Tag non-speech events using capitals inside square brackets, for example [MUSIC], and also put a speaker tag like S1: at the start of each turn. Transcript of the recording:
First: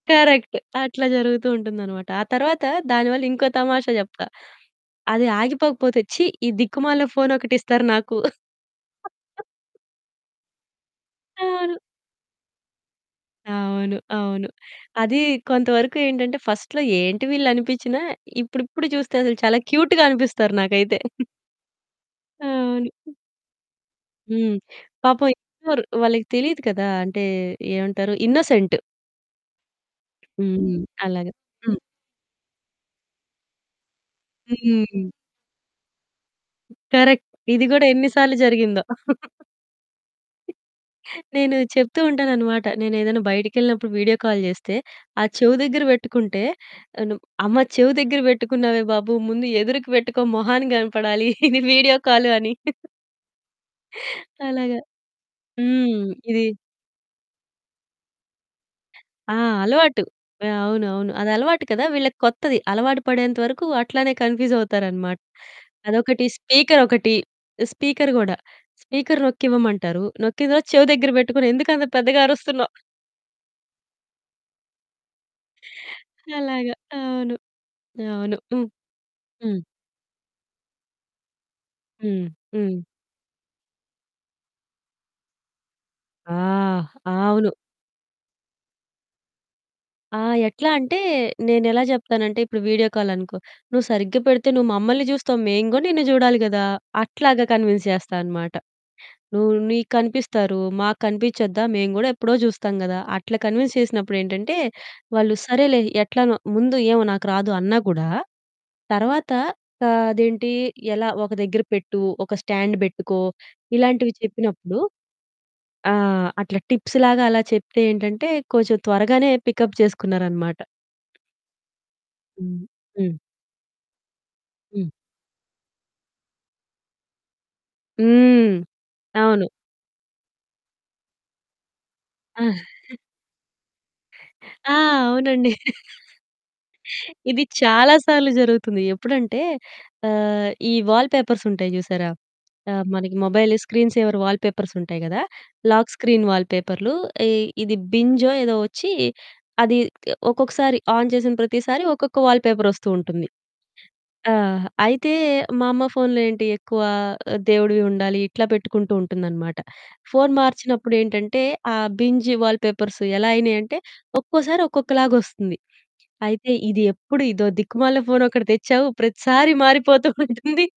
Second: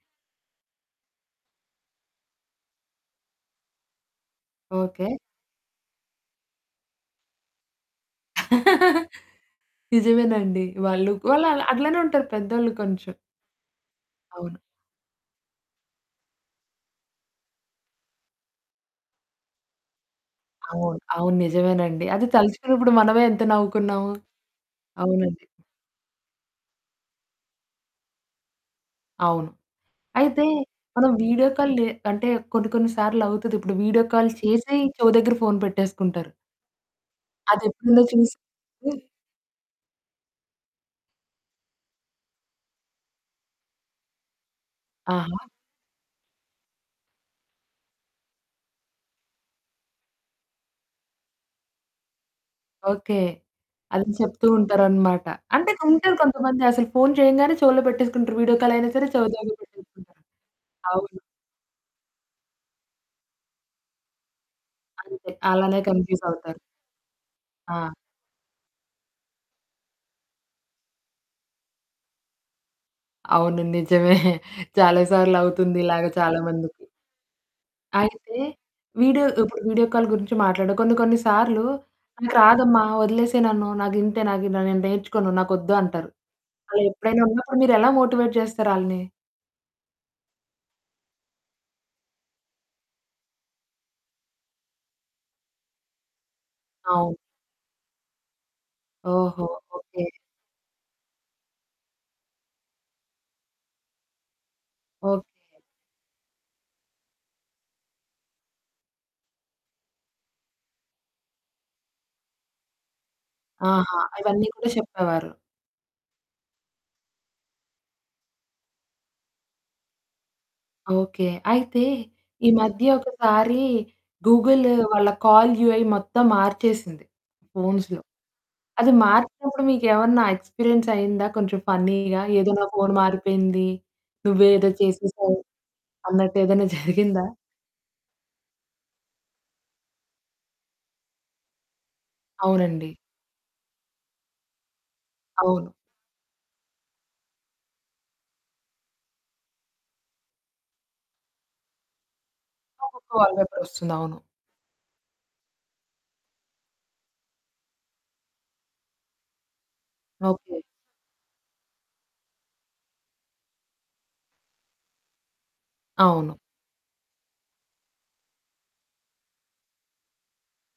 S1: Correct. అట్లా జరుగుతూ ఉంటుందనమాట. ఆ తర్వాత దాని వల్ల ఇంకో తమాషా జెప్తా.
S2: ఓకే.
S1: అది ఆగిపోకపోతే, ఛీ! ఈ దిక్కుమాలిన ఫోనొకటిస్తారు నాకు.
S2: [CHUCKLES]
S1: [CHUCKLES]
S2: నిజమేనండి. వాళ్ళు వాళ్ళు
S1: అవును.
S2: అట్లనే ఉంటారు పెద్దోళ్ళు కొంచెం.
S1: అవును. అవును.
S2: అవును.
S1: అది కొంతవరకు ఏంటంటే ఫస్ట్‌లో ఏంటి వీళ్ళు అనిపించినా, ఇప్పుడిప్పుడు చూస్తే అసలు చాలా క్యూట్‌గా అనిపిస్తారు
S2: అవును.
S1: నాకైతే. [CHUCKLES]
S2: అవును. నిజమేనండి. అది
S1: అవును.
S2: తలుచుకున్నప్పుడు మనమే ఎంత నవ్వుకున్నాము.
S1: హ్మ్. పాపం
S2: అవునండి.
S1: ఎత్తుతారు. వాళ్ళకి తెలియదు కదా! అంటే, ఏమంటారు ఇన్నోసెంట్.
S2: అవును. అయితే,
S1: హ్మ్.
S2: మనం
S1: అలాగా.
S2: వీడియో కాల్
S1: హ్మ్.
S2: లే అంటే కొన్ని కొన్నిసార్లు అవుతది. ఇప్పుడు వీడియో కాల్ చేసి
S1: హ్మ్.
S2: చెవి దగ్గర ఫోన్ పెట్టేసుకుంటారు.
S1: కరెక్ట్. ఇది గూడా
S2: అదెప్పుడుందో
S1: ఎన్ని
S2: చూసి
S1: సార్లు జరిగిందో. [CHUCKLES] నేను చెప్తూ ఉంటానన్నమాట. నేనేదైనా బయటికెళ్ళినప్పుడు వీడియో కాల్ జేస్తే, ఆ!
S2: ఆహా!
S1: చెవి దగ్గర బెట్టుకుంటే తను. అమ్మ చెవి దగ్గర బెట్టుకున్నావే బాబు. ముందు ఎదురికి పెట్టుకో మొహానికి గనపడాలి. ఇది వీడియో కాల్ అని.
S2: ఓకే. అది చెప్తూ
S1: అలాగా.
S2: ఉంటారన్నమాట. అంటే,
S1: హ్మ్.
S2: ఉంటారు
S1: ఇది
S2: కొంతమంది అసలు ఫోన్ చేయంగానే చెవులో పెట్టేసుకుంటారు. వీడియో కాల్ అయినా సరే చెవి
S1: ఆ!
S2: దగ్గర
S1: అలవాటు.
S2: పెట్టేసుకుంటారు.
S1: అవునవును.
S2: అవును.
S1: అదలవాటు కదా! వీళ్ళకి కొత్తది. అలవాటు పడేంత వరకు అట్లనే కన్‌ఫ్యూజ్ అవుతారనమాట.
S2: అంతే. అలానే కన్‌ఫ్యూజ్
S1: అదొకటి.
S2: అవుతారు.
S1: స్పీకర్ ఒకటి, ఈ
S2: ఆ!
S1: స్పీకర్ గూడా. స్పీకర్ నొక్కివ్వమంటారు, నొక్కిన తర్వాత చెవి దగ్గర బెట్టుకొని ఎందుకు అంత పెద్దగా అరుస్తున్నావు?
S2: అవును. [CHUCKLES] నిజమే. చాలా సార్లవుతుంది ఇలాగా చాలా
S1: అలాగా.
S2: మందికి.
S1: అవును.
S2: అయితే,
S1: అవును. హ్మ్.
S2: వీడియో ఇప్పుడు
S1: హ్మ్.
S2: వీడియో కాల్ గురించి మాట్లాడు కొన్ని కొన్నిసార్లు
S1: హ్మ్.
S2: నాకు
S1: హ్మ్.
S2: రాదమ్మా! వదిలేసేయ్ నన్ను. నాగింతే. నాకు ఇట్లా నేను నేర్చుకోను. నాకొద్దు అంటారు.
S1: ఆ!
S2: అలా ఎప్పుడైనా
S1: అవును.
S2: అన్నప్పుడు మీరెలా మోటివేట్ జేస్తారాళ్ళని?
S1: ఆ! ఎట్లా అంటే, నేనెలా జెప్తానంటే ఇప్పుడు వీడియో కాల్ అనుకో, నువు సరిగ్గా పెడితే నువు మమ్మల్ని జూస్తావు. మేము గూడా నిన్ను జూడాలి గదా!
S2: అవును.
S1: అట్లాగా కన్విన్స్ చేస్తా అనమాట.
S2: ఓహో!
S1: నువు నీకు
S2: ఓకే.
S1: కనిపిస్తారు. మాకు కనిపించొద్దా? మేము గూడా ఎప్పుడో జూస్తాం గదా! అట్లా కన్విన్స్ చేసినప్పుడేంటంటే,
S2: ఓకే.
S1: వాళ్ళు సరేలే ఎట్లనో. ముందు ఏమో నాకు రాదు అన్నా గూడా తర్వాత ఆహ్, అదేంటి ఎలా? ఒక దగ్గర పెట్టు. ఒక స్టాండ్ బెట్టుకో.
S2: ఆహా!
S1: ఇలాంటివి
S2: ఇవన్నీ గూడా
S1: చెప్పినప్పుడు,
S2: చెప్పేవారు.
S1: ఆ! అట్లా టిప్స్ లాగా అలా చెప్తే ఏంటంటే కొంచెం త్వరగానే పికప్ చేసుకున్నారనమాట.
S2: ఓకే. అయితే, ఈ
S1: హ్మ్.
S2: మధ్య
S1: హ్మ్.
S2: ఒకసారి గూగుల్
S1: హ్మ్.
S2: వాళ్ళ కాల్ యూఐ మొత్తం మార్చేసింది ఫోన్స్‌లో.
S1: హ్మ్.
S2: అది
S1: అవును.
S2: మార్చినప్పుడు మీకేమన్నా ఎక్స్‌పీరియన్స్ అయిందా కొంచెం ఫన్నీ‌గా?
S1: ఆ!
S2: ఏదో నా ఫోన్
S1: [GIGGLES]
S2: మారిపోయింది? నువ్వే ఏదో
S1: ఆ!
S2: చేసేశావు?
S1: అవునండి.
S2: అన్నట్టేదైనా [CHUCKLES] జరిగిందా?
S1: ఇది చాలా సార్లు జరుగుతుంది. ఎప్పుడంటే ఆహ్, ఈ వాల్‌పేపర్స్ ఉంటాయి జూశారా? ఆ!
S2: అవునండి.
S1: మనకి మొబైల్ స్క్రీన్ సేవర్ వాల్‌పేపర్స్ ఉంటాయి గదా!
S2: అవును.
S1: లాక్ స్క్రీన్ వాల్‌పేపర్‌లు. ఈ ఇది బింజో ఏదో ఒచ్చి అది ఇట్లా ఒక్కొక్కసారి ఆన్ చేసిన ప్రతిసారి ఒక్కొక్క వాల్‌పేపర్ ఒస్తూ
S2: ఒక్కొక్క
S1: ఉంటుంది.
S2: వాల్‌పేపర్ ఒస్తుందవును.
S1: ఆ! అయితే, మా అమ్మ ఫోన్‌లో ఏంటి ఎక్కువ ఆ! దేవుడివి ఉండాలి ఇట్లా పెట్టుకుంటూ ఉంటుందనమాట. Phone
S2: okay.
S1: మార్చినప్పుడేంటంటే, ఆ బింజ్ వాల్‌పేపర్స్ ఎలా అయినయంటే ఒక్కోసారి ఒక్కొక్కలాగొస్తుంది.
S2: అవును.
S1: అయితే, "ఇదెప్పుడు ఇదో దిక్కుమాలిన ఫోనొకటి తెచ్చావు ప్రతిసారి మారిపోతూ ఉంటుంది."